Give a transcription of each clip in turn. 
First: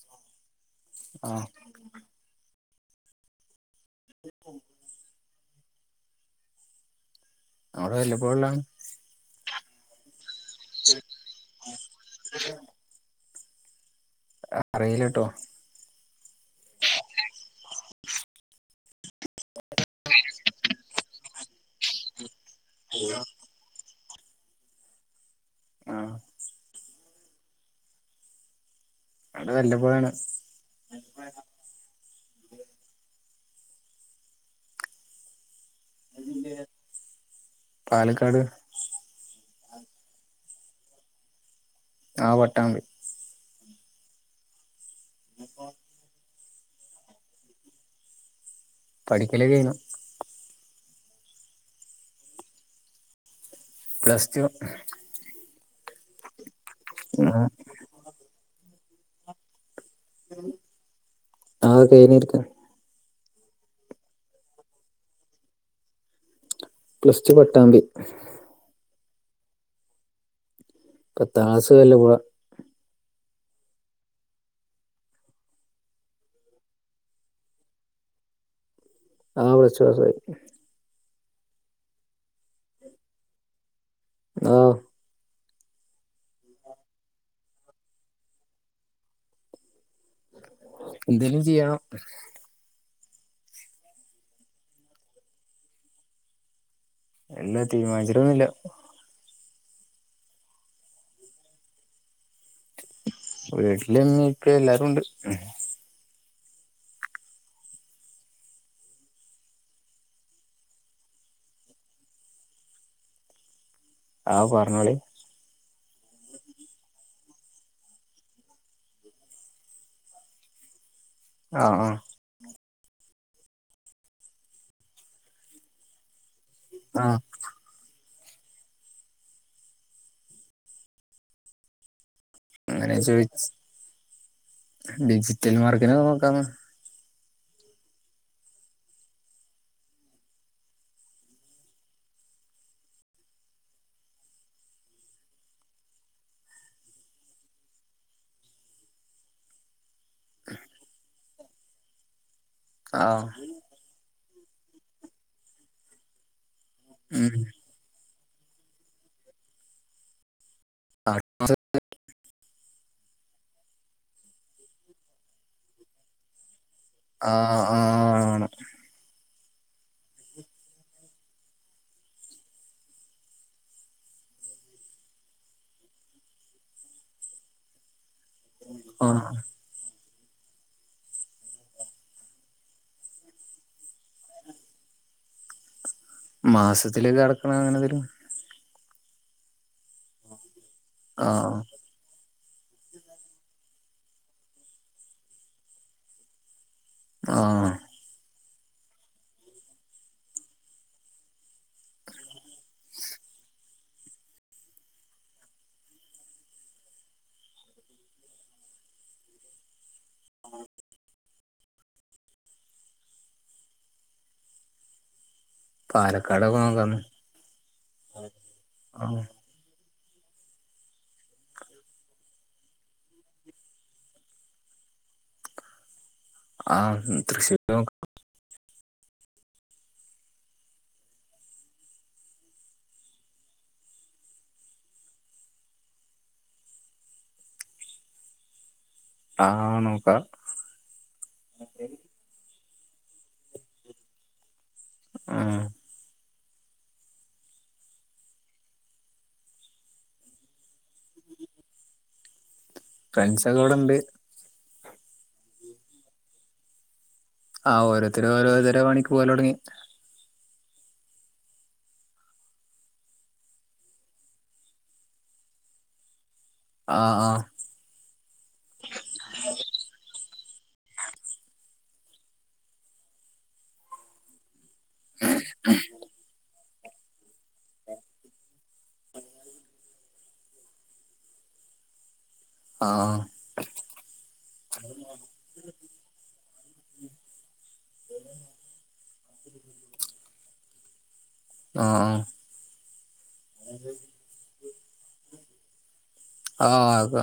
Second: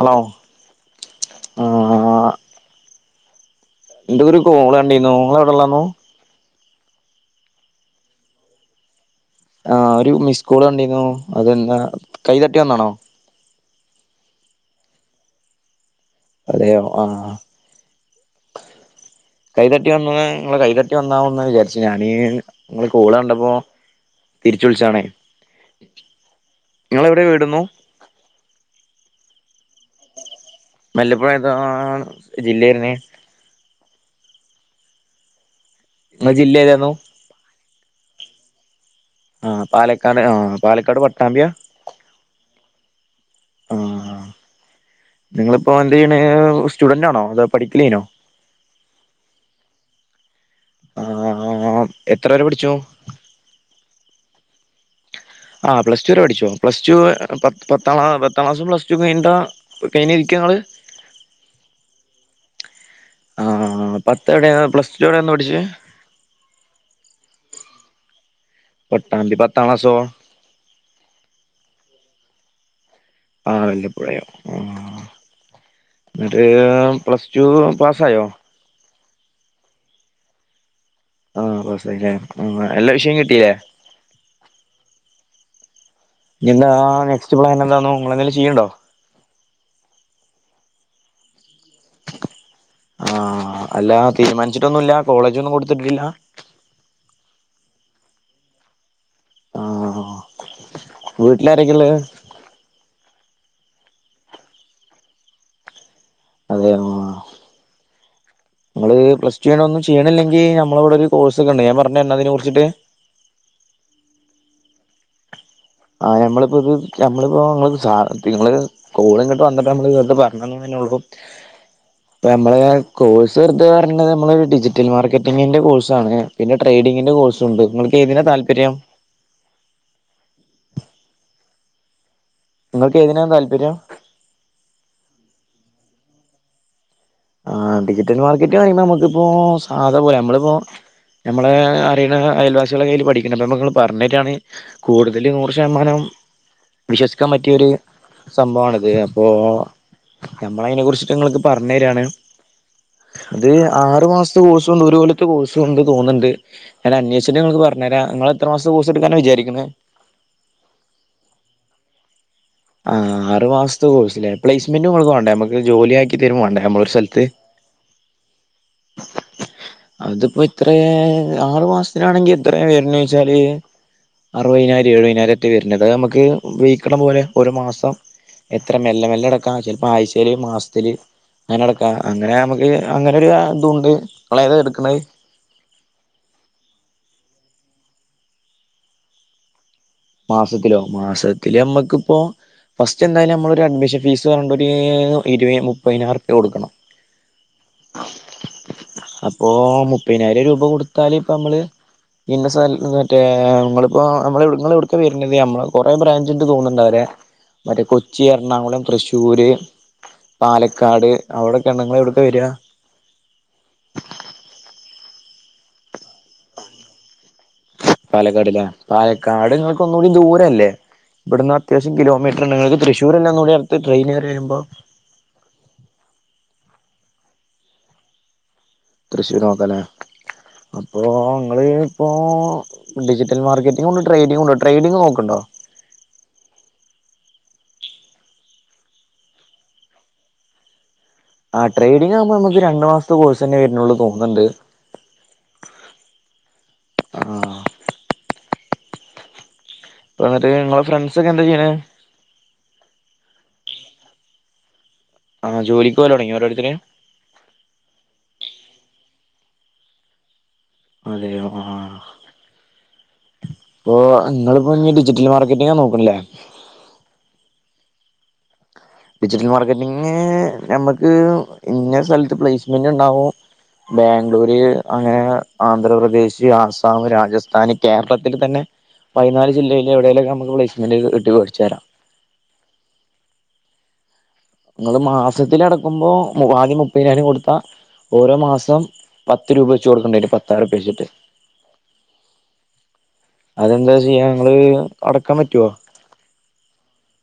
Hello ആഹ് എന്തോ ഒരു കോൾ കണ്ടീന്നു ഇങ്ങള് എവ്ടെള്ളേന്നു? ഞാൻ ഇവ്ടെ വല്ലപ്പുഴള്ളാണ് ആഹ് ഒരു മിസ്കോൾ കണ്ടീന്നു. അതെന്താ, കൈതട്ടി വന്നാണോ? അ അറീലട്ടോ അതെയോ ആഹ്. കൈതട്ടി വന്നതേ നിങ്ങളെ കൈ ത ട്ടി വന്നാവുംന്നാ വിചാരിച്ചെ ഞാന് നിങ്ങളെ കോൾ കണ്ടപ്പോ തിരിച്ചു വിൾച്ചാണേ ആഹ് നിങ്ങളെവിടെ വീടു ന്നു നാട് വല്ലപ്പുഴ ആണ് വല്ലപ്പുഴ ഏതാ ണ് ജില്ല വര്നെ? ഇങ്ങളെ ജില്ല ഏതേന്നു? പാലക്കാട് ആഹ് പാലക്കാട് ആഹ് പാലക്കാട് പട്ടാമ്പിയ ആഹ് പട്ടാമ്പി ആഹ് നിങ്ങളിപ്പോ എ ന്ത ചെയ്യണെ സ്റ്റുഡന്റ് ആണോ അതോ പഠിക്കലെനോ പഠിക്കല് കഴിഞ്ഞു ആഹ് എത്ര വരെ പഠിച്ചു പ്ലസ് ടു ആഹ് പ്ലസ് ടു വരെ പഠിച്ചോ പ്ലസ് ടു ആഹ് പത് പത്താം പത്താം ക്ലാസും പ്ലസ് ടു കഴിഞ്ഞ്ട്ടാ പ്പോ കഴിഞ്ഞ് ഇരിക്ക ഇങ്ങെൾ ആഹ് കഴിഞ്ഞിരിക്ക ആഹ് പത്ത് എവ്ടെയാ പ്ലസ് ടു എവ്ടെയാണ് പഠിച്ചെ പ്ലസ് ടു പട്ടാമ്പി പട്ടാമ്പി പത്താം ക്ലാസോ പത്താം ക്ലാസ് വല്ലപ്പുഴ ആഹ് വല്ലപ്പുഴയോ ഉം എന്നിട്ട് പ്ലസ് ടു പാസ്സായോ ആഹ് പ്ലസ് ടൂപാസ് പാസായി ആഹ് പാസായില്ലെ എല്ല വിഷയം കിട്ടില്ലെ ആഹ് ഇനി എന്താ നെസ്റ്റ് പ്ലാൻ എന്താണു നിങ്ങൾ എന്തേലും ചെയ്യണ്ടോ എന്തേലും ചെയ്യണം ആഹ് അല്ല തീരുമാനിച്ചിട്ടൊന്നും ഇല്ലാ കോളേജി ഒന്നും കൊടുത്തിട്ടില്ല ഇല്ല തീരുമാനിച്ചിട്ടോന്നില്ല ആഹ് വീട്ടിലാരോക്കെയള്ളെ വീട്ടിൽ ഉമ്മയും ഇക്കയും എല്ലാരും ഇണ്ട് അതെ ആഹ് നിങ്ങള് പ്ലസ് ടു കഴിഞ്ഞ് ഒന്നും ചെയ്യണില്ലെങ്കിൽ നമ്മളവിടെ ഒരു കോഴ്സ് ഒക്കെ ഉണ്ട് ഞാൻ പറഞ്ഞു തരണോ അതിനെ കുറിച്ചിട്ട് ആഹ് പറഞ്ഞോളി ആഹ് ഞമ്മളിപ്പോ ഇത് ഞമ്മളിപ്പോ ഇങ്ങള് സാഹത്തികങ്ങള് കോളിങ്ങട്ട് വന്നിട്ട് നമ്മള് വെറുതെ പറഞ്ഞന്നു തന്നെ ഉള്ളൂ ആഹ് ആഹ് ഇപ്പ നമ്മള കോഴ്സ് വെറുത പറഞ്ണ്ട് നമ്മള് ഡിജിറ്റൽ മാർക്കറ്റിങ്ങിന്റെ കോഴ്സ് ആണ് പിന്നെ ട്രേഡിങ്ങിന്റെ ആഹ് കോഴ്സും ഉണ്ട് ഇങ്ങൾക്കേതിനാ താല്പര്യം അങ്ങനെ നിങ്ങൾക്ക് ഏതിനാ ചോയി താല്പര്യം ഡിജിറ്റൽ മാർക്കിനൊക്കെ നോക്കാന്ന് ആഹ് ഡിജിറ്റൽ മാർക്കറ്റ് പറയുമ്പോ നമുക്കിപ്പോ സാധ പോലെ നമ്മളിപ്പോ ഞമ്മളെ അറിയണ അയൽവാസികളൊക്കയ്യില് പഠിക്കണണ്ട് അപ്പോ ഞമ്മക്ക് ഇങ്ങട്ട് പറഞ്ഞേരാണങ്കി കൂടുതൽ നൂറ് ശതമാനം വിശ്വസിക്കാൻ പറ്റിയൊരു സംഭവാണിത് അപ്പോ ഞമ്മൾ അയിനെ കുറിച്ചൊക്കെ ഇങ്ങൾക്ക് പറഞ്ഞുതരാണ് ആഹ് അത് ആറു മാസത്തെ കോഴ്സും ണ്ട് ഒരു കൊല്ലത്തെ കോഴ്സുംണ്ട് തോന്നുന്നുണ്ട് ഞാൻ ഉം അന്വേഷിച്ചിട്ട് ഇങ്ങൾക്ക് പറഞ്ഞു ഞ്ഞേരാ ഇങ്ങൾ എത്ര മാസത്തെ കോഴ്സ് എടുക്കാനാണ് വിചാരിക്ക്‌ണെ? ആർ മാസത്തെ ആഹ് ആറ് മാസത്തെ കോഴ്സ് ല്ലേ പ്ലേസ്മെന്റ് കൊടുക്കും വാണ്ടേ നമുക്ക് ജോലിയാക്കി തരും വാണ്ടേ നമ്മൊളൊരു സ്ഥല ആഹ് ആണ് [unintelligible] അതിപ്പോ ഇത്ര ആറു മാസത്തിനാണെങ്കി ഇത്രേ വരുണോയ്ച്ചാല് അറുപതിനായിരം എഴുപതിനായിരം റ്റെ വരുന്നത് അത് നമുക്ക് വെയ്ക്കിണ പോലെ ഒരു മാസം എത്ര മെല്ലെ മെല്ലെ ആഹ് അടക്കാ ചിലപ്പോ ആഴ്ചേൽ ഒരു മാസ ത്തിൽ അങ്ങനെ അടക്കാ അങ്ങനെ നമുക്ക് അങ്ങനൊരു ആഹ് ഇതൂണ്ട് ഇങ്ങളേതാ ഇടുക്കണത്? മാസത്തിലേക്ക്‌ അടക്കണ അങ്ങനെന്തേലും മാസത്തിലോ ആഹ് മാസത്തില് അമ്മക്കിപ്പോ ഫസ്റ്റ് എന്തായാലും നമ്മളൊരു അഡ്മിഷൻ ഫീസ് പറഞ്ഞിട്ട് ഒര് ഇരുപയി മുപ്പതിനായിരംറുപ്യാ കൊടുക്കണം ആഹ് അപ്പൊ മുപ്പതിനായിരം രൂപ കൊടുത്താല് ഇപ്പ അമ്മള് ഇന്ന സൽ മറ്റേ ഇങ്ങളിപ്പോ അമ്മളെ ഇങ്ങള് എവിട് ക്കാ വര്ന്നത് നമ്മള് കൊറെ ബ്രാഞ്ചിണ്ട് തോന്നുണ്ടവരെ മറ്റേ കൊച്ചി എറണാകുളം തൃശ്ശൂര് പാലക്കാട് അവിടൊക്കെണ്ട് ഇങ്ങൾ എവിട്ക്കാ വരാ പാലക്കാടൊക്കെ നോക്കാന്ന് പാലക്കാട്ല്ലേ പാലക്കാട് ഇങ്ങൾക്ക് ഒന്നുകൂടി ദൂരല്ലേ ഇവിടുന്ന് അത്യാവശ്യം കിലോമീറ്റർ ഇണ്ട് ഇങ്ങൾക്ക്‌ തൃശൂരല്ലേ ഒന്നൂടി അടുത്ത് ട്രെയിൻ കേറി വരുമ്പോ ആഹ് തൃശൂര് നോക്കാ തൃശ്ശൂര് നോക്കാല്ലേ അപ്പൊ ങ്ങള് ഇപ്പോ ഡിജിറ്റൽ മാർക്കറ്റിങ്ങുണ്ട് ട്രേഡിങ്ങൂണ്ട് ട്രേഡിങ്ങ് നോക്കുന്നുണ്ടോ ആഹ് നോക്കണം ആഹ് ട്രേഡിങ് ആകുമ്പോ നമുക്ക് രണ്ട് മാസത്തെ കോഴ്സന്നെ വരുണൊള്ളൂ തോന്ന്ണ്ട് ഉം ആ എന്നിട്ട് ഇങ്ങളെ ഫ്രണ്ട്സ് ഒക്കെന്താ ചെയ്യ്ണ് ഫ്രണ്ട്സ് ഒക്കെ ഇവിടെണ്ട് ആഹ് ജോലിക്ക് പോവല് തൊടങ്ങ്യോ ഓരോര്ത്തര് ആഹ് ഓരോരുത്തര് ഓരോരുത്തര് പണിക്ക് പോവല് തുടങ്ങി അതെയോ ഉം ഇപ്പൊ ഇങ്ങളിപ്പോ ഇഞ്ഞി ഡിജിറ്റൽ മാർക്കറ്റിങ്ങാ നോക്ക്ണ്ല്ലേ ആഹ് ആഹ് ഡിജിറ്റൽ മാർക്കറ്റിംഗിന് ഞമ്മക്ക് ഇന്ന സ്ഥലത്ത് പ്ലേസ്മെന്റ് ഇണ്ടാവും ബാംഗ്ലൂര് അങ്ങനെ ആന്ധ്രാപ്രദേശ് ആസാം രാജ്യസ് താന് കേരളത്തിൽ തന്നെ പയിനാല് ജില്ലയില് എവിടേലൊക്കെ ഞമ്മക്ക് പ്ലേസ്മെന്റ് കിട്ട്യാ വേടിച്ചേരാ. ആഹ് ഇങ്ങള് മാസത്തിലടക്കുമ്പോ മു ആദ്യം മുപ്പതിനായിരം കൊടുത്താ ഓരോ മാസം പത്ത് രൂപ വെച്ച് കൊടുക്കണ്ടരും പത്താറുപ്യ വെച്ചിട്ട് ആഹ് അതെന്താ ചെയ്യാ ഞങ്ങള് അടക്കാൻ പറ്റുവോ ആഹ് ആക്കാ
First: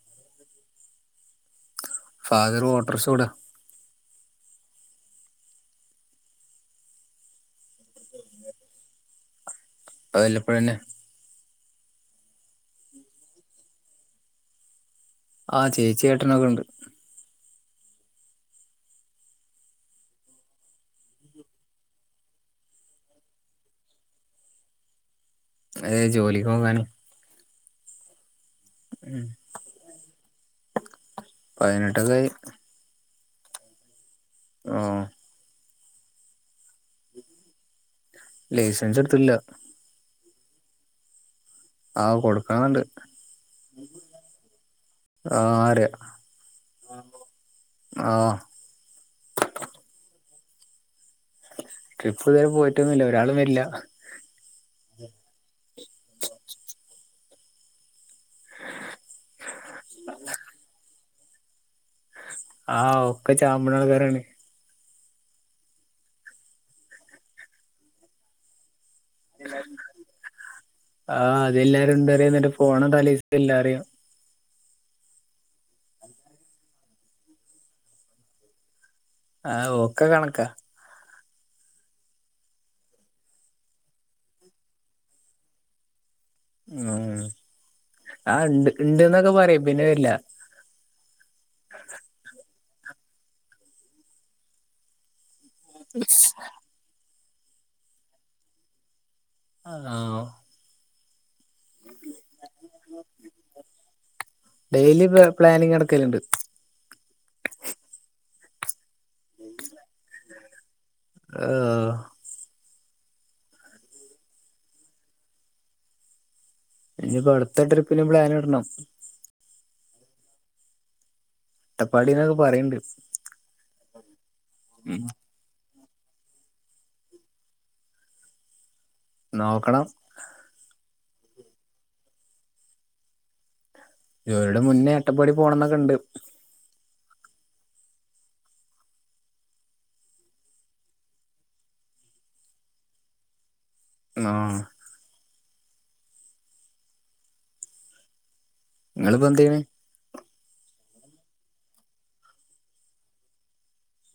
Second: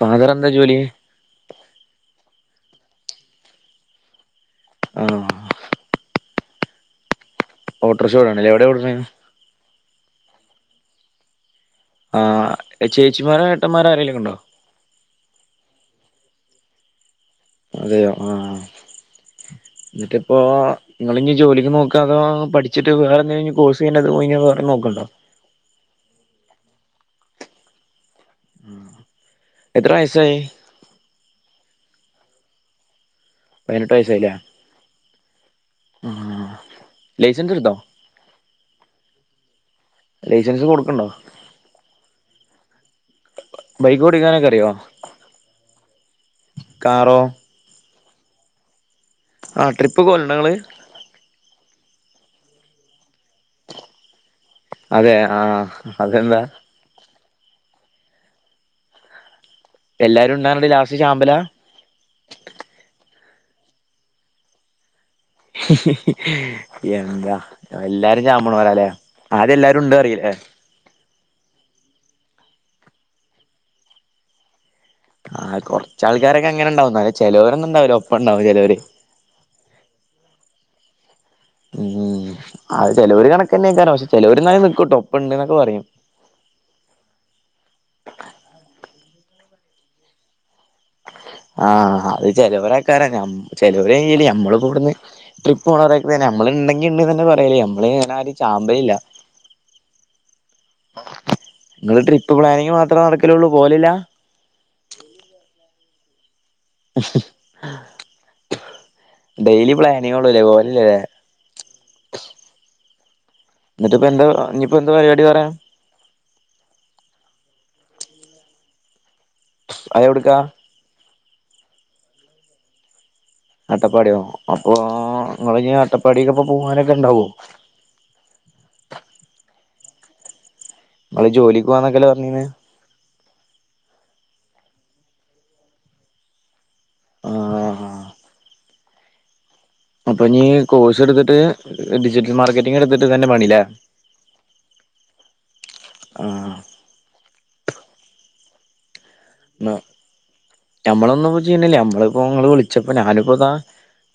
ഫാദർ എന്താ ജോലി ഫാദർ ഓട്ടർഷോട ആഹ് ഓട്ടർഷോടണ്ലേ എവിടോട്ണെ അല്ലപ്പഴ തന്നെ ആഹ് ചേച്ചിമാരോ ഏട്ടന്മാരോ ആരെങ്കലൊക്കെ ഉണ്ടോ ആഹ് ചേച്ചി ഏട്ടനൊക്കെ ഉണ്ട് അതെയോ ആഹ് എന്നിട്ടിപ്പോ നിങ്ങള ഇഞ്ഞി ജോലിക്ക് നോക് അഹ് പഠിച്ചിട്ട് വേറെന്തങ്കിലുഞ്ഞി കോഴ്സ്ങ്ങനെ [unintelligible] വേറെ നോക്ക്ണ്ടോ അത് ജോലിക്ക് പോകാന് ഉം എത്ര വയസായി പതിനെട്ടക്കായി പതിനെട്ട് വയസ്സായിലേ ആഹ് ആഹ് ലൈസൻസ് എടുത്തോ ലൈസൻസ് എടുത്തിട്ടില്ല ലൈസൻസ് കൊടുക്ക്ണ്ടോ ആഹ് കൊടുക്കണന്ന്ണ്ട് ബൈക്ക് ഓടിക്കാനൊക്കെ അറിയോ ആഹ് അർയാ കാറോ ആഹ് ആഹ് ട്രിപ്പ് പോല്ണ്ട ങ്ങള്? ട്രിപ്പ് ഇതുവരെ പോയിട്ടൊന്നുമില്ല. ഒരാളും വരില്ല. അതെ ആഹ്. അതെന്താ? [inaudible] എല്ലാരും ഉണ്ടാറുണ്ട് ലാസ്റ്റ് ചാമ്പല. ആഹ് ഒക്കെ [unintelligible] കാരാണ്. എന്താ എല്ലാരും [unintelligible] വരാലേ. ആദ്യ ല്ലാരും ഉണ്ടോ അറിയില്ലേ. ആഹ് ആദ്യലാരും ഉണ്ട അറിയ എന്റെ ഫോണ് തലേ എല്ലറിയ. ആഹ് കൊറച്ച ആൾക്കാരൊക്കെങ്ങനെ ഉണ്ടാവും. ചിലോരന്നും ഉണ്ടാവില്ല ഒപ്പം ഉണ്ടാവും ചിലവര്. ആഹ് ഒക്കെ കണക്കാ. ഉം അത് ചെലൊരു കണക്ക തന്നെക്കാരോ. പക്ഷെ ചെലൊരു നിൽക്കൂട്ടോ ഒപ്പുണ്ട് എന്നൊക്കെ പറയും. മ്. ആഹ് ഇണ്ട്ക്ക് ഇണ്ട്ന്നൊക്കെ പറയും, പിന്നെ വരില്ല. ആഹ് അത് ചെലവരക്കാരാ. ഞമ് ചെലവര കല് ഞമ്മള് ഇപ്പവിടന്ന്, ട്രിപ്പ് പോണോറക്ക തന്നെ. നമ്മള് ഇണ്ടെങ്കി ഇണ്ട്‌ തന്നെ പറയല്ലേ നമ്മള് അങ്ങനെ ആരും ചാമ്പയില്ല. ആഹ് ആ. നിങ്ങള് ട്രിപ്പ് പ്ലാനിങ് മാത്രേ നടക്കലള്ളൂ. പോവലില്ല? Daily planning നടക്കലുണ്ട്. [inaudible] ഡെയിലി പ്ലാനിങ്ങ് ഉള്ളൂല്ലേ, പോവലില്ലല്ലേ. ആഹ് എന്നിട്ട പ്പ എന്താ ഇനിപ്പോ എന്താ പരിപാടി വേറെ? ഇനിയിപ്പോ അടുത്ത ട്രിപ്പിനു പ്ലാൻ ഇടണം. അത് എവിടുക്കാ? അട്ടപ്പാടി എന്നൊക്കെ പറയണ്ട്. അട്ടപ്പാടിയോ, അപ്പൊ ഉം നിങ്ങള് ഇനി അട്ടപ്പാടിക്ക് പോവാനവരോക്കെ ഉണ്ടാവോ? നോക്കണം. [unintelligible] ജോലിക്ക് പോവാന്നൊക്കല്ലെ പറഞ്ഞിന്ന്. ജോലിടെ മുന്നേ അട്ടപ്പാടി പോണം ന്നൊക്കെ ഉണ്ട്. ആഹ് ആ. അപ്പൊ ഇഞ്ഞി കോഴ്സ് എടുത്തിട്ട്, ഡിജിറ്റൽ മാർക്കറ്റിംഗ് എടുത്തിട്ട് തന്നെ പണില്ലേ. ആഹ്. ആഹ്. നിങ്ങള് ഇപ്പ എന്ത്യേ ഞമ്മളൊന്നും ഇപ്പ ചെയണില്ല. ഞമ്മളിപ്പോങ്ങള് വിളിച്ചപ്പോ ഞാനിപ്പോ ഇതാ,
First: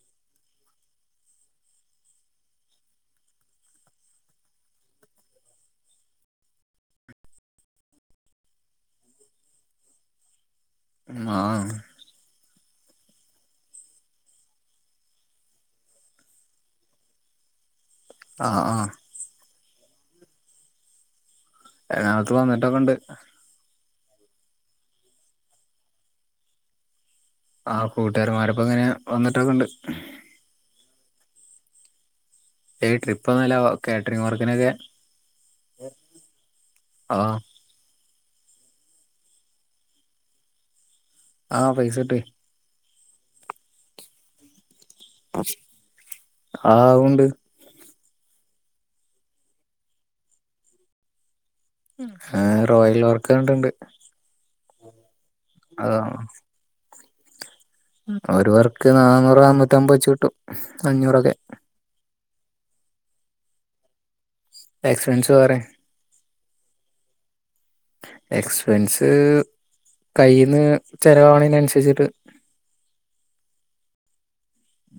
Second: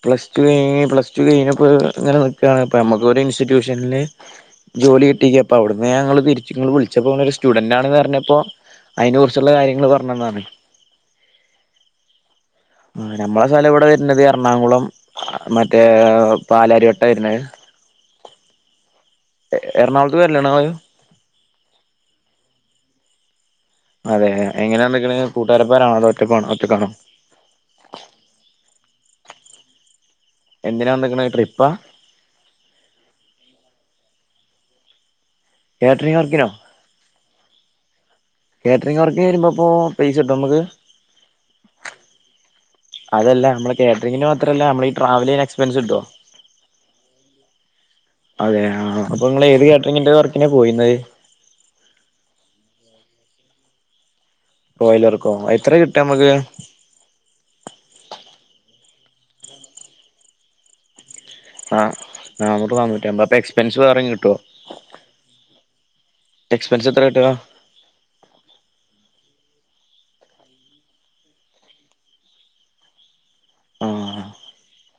പ്ലസ് ടു കഴിഞ്ഞ്, പ്ലസ്ടു കഴിഞ്ഞ് ഇപ്പ ഇങ്ങനെ നിൽക്കാണ്. അപ്പോൾ നമുക്ക് ഒരു ഇൻസ്റ്റിറ്റ്യൂഷനില്, ജോലി കിട്ടിക്ക. അപ്പൊ അവിടുന്ന് ഞങ്ങള് തിരിച്ച് ഇങ്ങള് വിളിച്ചപ്പോ ഒരു സ്റ്റുഡൻറ് ആണെന്ന് പറഞ്ഞപ്പോ, അയിന് കുറിച്ചുള്ള കാര്യങ്ങള് പറഞ്ഞന്നതാണ്. ആഹ്. ആ നമ്മളെ സ്ഥലം ഇവിടെ വരുന്നത് എറണാകുളം മറ്റേ പാലാരിവട്ട വരുന്നത്. ആഹ് ആ. എറണാകുളത്ത് വരില്ലണത്. എറണാകുളത്ത് വന്നിട്ടൊക്കെ ഉണ്ട്. അതെ എങ്ങനെയാ എന്തെക്കെണ് കൂട്ടുകാരപ്പോ ആണോ അതോ ഒറ്റക്ക് ഒറ്റകാണോ? ആ കൂട്ടുകാരമാരപ്പോ ഇങ്ങനെ വന്നിട്ടൊക്കെ ഉണ്ട്. എന്തിനാ വന്ന്ക്കണേ ട്രിപ്പാ? ഏയ് ട്രിപ്പ് ഒന്നല്ല കാറ്ററിംഗ് വർക്കിനൊക്കെ. കേറ്ററിംഗ് വർക്കിനോ? ആഹ് കാറ്ററിംഗ് വർക്കിന് വരുമ്പപ്പോൾ പൈസ കിട്ടും നമുക്ക്. ആ പൈസ കിട്ടും. അതല്ല നമ്മള് കാറ്ററിങ്ങിന് മാത്രല്ല നമ്മള് ഈ ട്രാവലിങ് എക്സ്പെൻസ് കിട്ടോ ആവുണ്ട് അതെ ആ അപ്പൊ നിങ്ങള് ഏത് കാറ്ററിങ്ങിന്റെ വർക്കിനാണ് പോയിരുന്നത് ആ റോയൽ ഓർക്കണ്ടണ്ട് റോയിലറക്കോ എത്ര കിട്ടാ നമുക്ക് ഒരുവർക്ക് നാന്നൂറ് നാന്നൂറ്റി അമ്പത് വെച്ച് കിട്ടും അഞ്ഞൂറൊക്കെ ആഹ് നാന്നൂറ് നാനൂറ്റി അമ്പത് അപ്പൊ എക്സ്പെൻസ് വേറെ കിട്ടുവോ എക്സ്പെൻസ് വറെ എക്സ്പെൻസ് എത്ര കിട്ടുക എക്സ്പെൻസ് കയ്യിന്ന് ചെലവാവാണ് അനുസരിച്ചിട്ട് ആഹ്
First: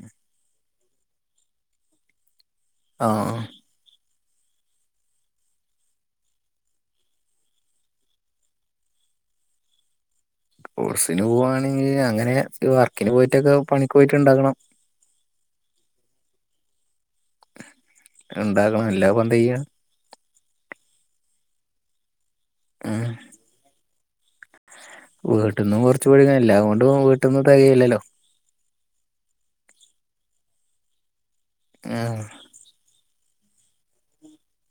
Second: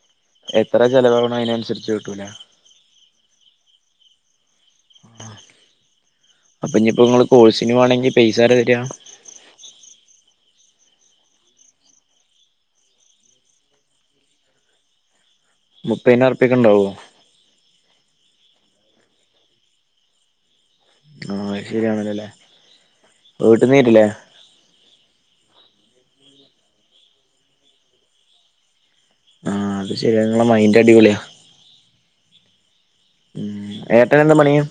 ഉഹ എത്ര ചലവാവണോ അതിനനുസരിച്ച് കിട്ടൂലെ ആഹ് ആഹ് ആ അപ്പൊ ഇനിയിപ്പോ നിങ്ങള് കോഴ്സിന് പോവാണെങ്കി പൈസ ആരാ തരിക കോഴ്സിന് പോവാണെങ്കിൽ അങ്ങനെ വർക്കിന് പോയിട്ടൊക്കെ പണിക്ക് പോയിട്ട് ഇണ്ടാക്കണം മുപ്പയ്ന് അർപ്പിക്ക് ഇണ്ടാവോ ഇണ്ടാക്കണം എല്ലാപ്പ എന്താ ചെയ്യാ ആഹ് ശരിയാണല്ലോ അല്ലേ ഉം വീട്ടിന്നരീല്ലേ വീട്ടിന്നും കുറച്ച് [unintelligible] എല്ലാം കൊണ്ടും വീട്ട്ന്ന് തികയില്ലല്ലോ ആഹ് അത് ശരിയാ നിങ്ങളെ മൈന്റ് അടിപൊളിയാ ആഹ് ഉം ഏട്ടന് എന്ത് പണിയാ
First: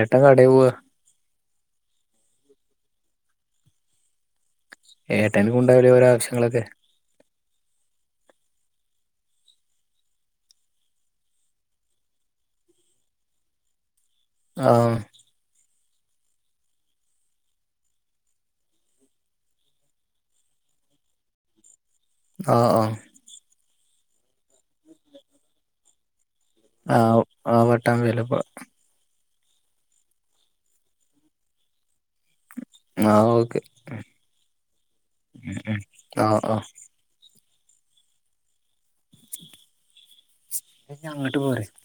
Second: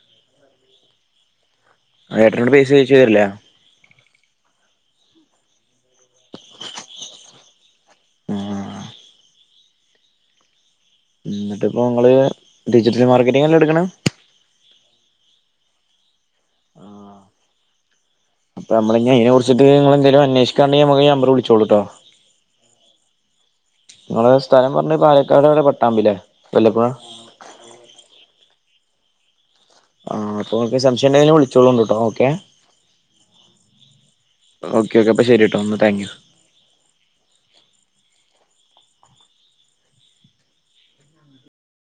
ഏട്ടൻ കടയി പോവാ ആ ഏട്ടനോട് പൈസ് ചോയ്ച്ച തരില്ലേ ഏട്ടനും ഉണ്ടാവില്ലേ ഓരോ ആവശ്യങ്ങളൊക്കെ ആഹ് എന്നിട്ട് ഇപ്പോൾ നിങ്ങള് ഡിജിറ്റൽ മാർക്കറ്റിങ്ങ് അല്ലേ എടുക്കണേ ആഹ് ആഹ് പ്പോ നമ്മളിന്നി അയ്നെ കുറിച്ചിട്ട് ഇങ്ങള് എന്തേലും അന്വേഷിക്കാണ്ടെങ്കി ഈ നമ്പറില് വിളിച്ചോളൂട്ടോ ആഹ് ആഹ് നിങ്ങളെ സ്ഥലം പറഞ്ഞ പാലക്കാടെവ്ടെ പട്ടാമ്പിലോ ആഹ് ആഹ് പട്ടാമ്പിയേല ഇപ്പോ ആ അപ്പൊ ഒക്കെ സംശയണ്ടേല് വിളിച്ചോളുട്ടോ ഓക്കെ ആഹ് ഓക്കെ ഓക്കെ ഓക്കെ അപ്പൊ ശരിട്ടോ എന്നാ താങ്ക് യു ആഹ് ആഹ് അങ്ങട്ട് പോരെ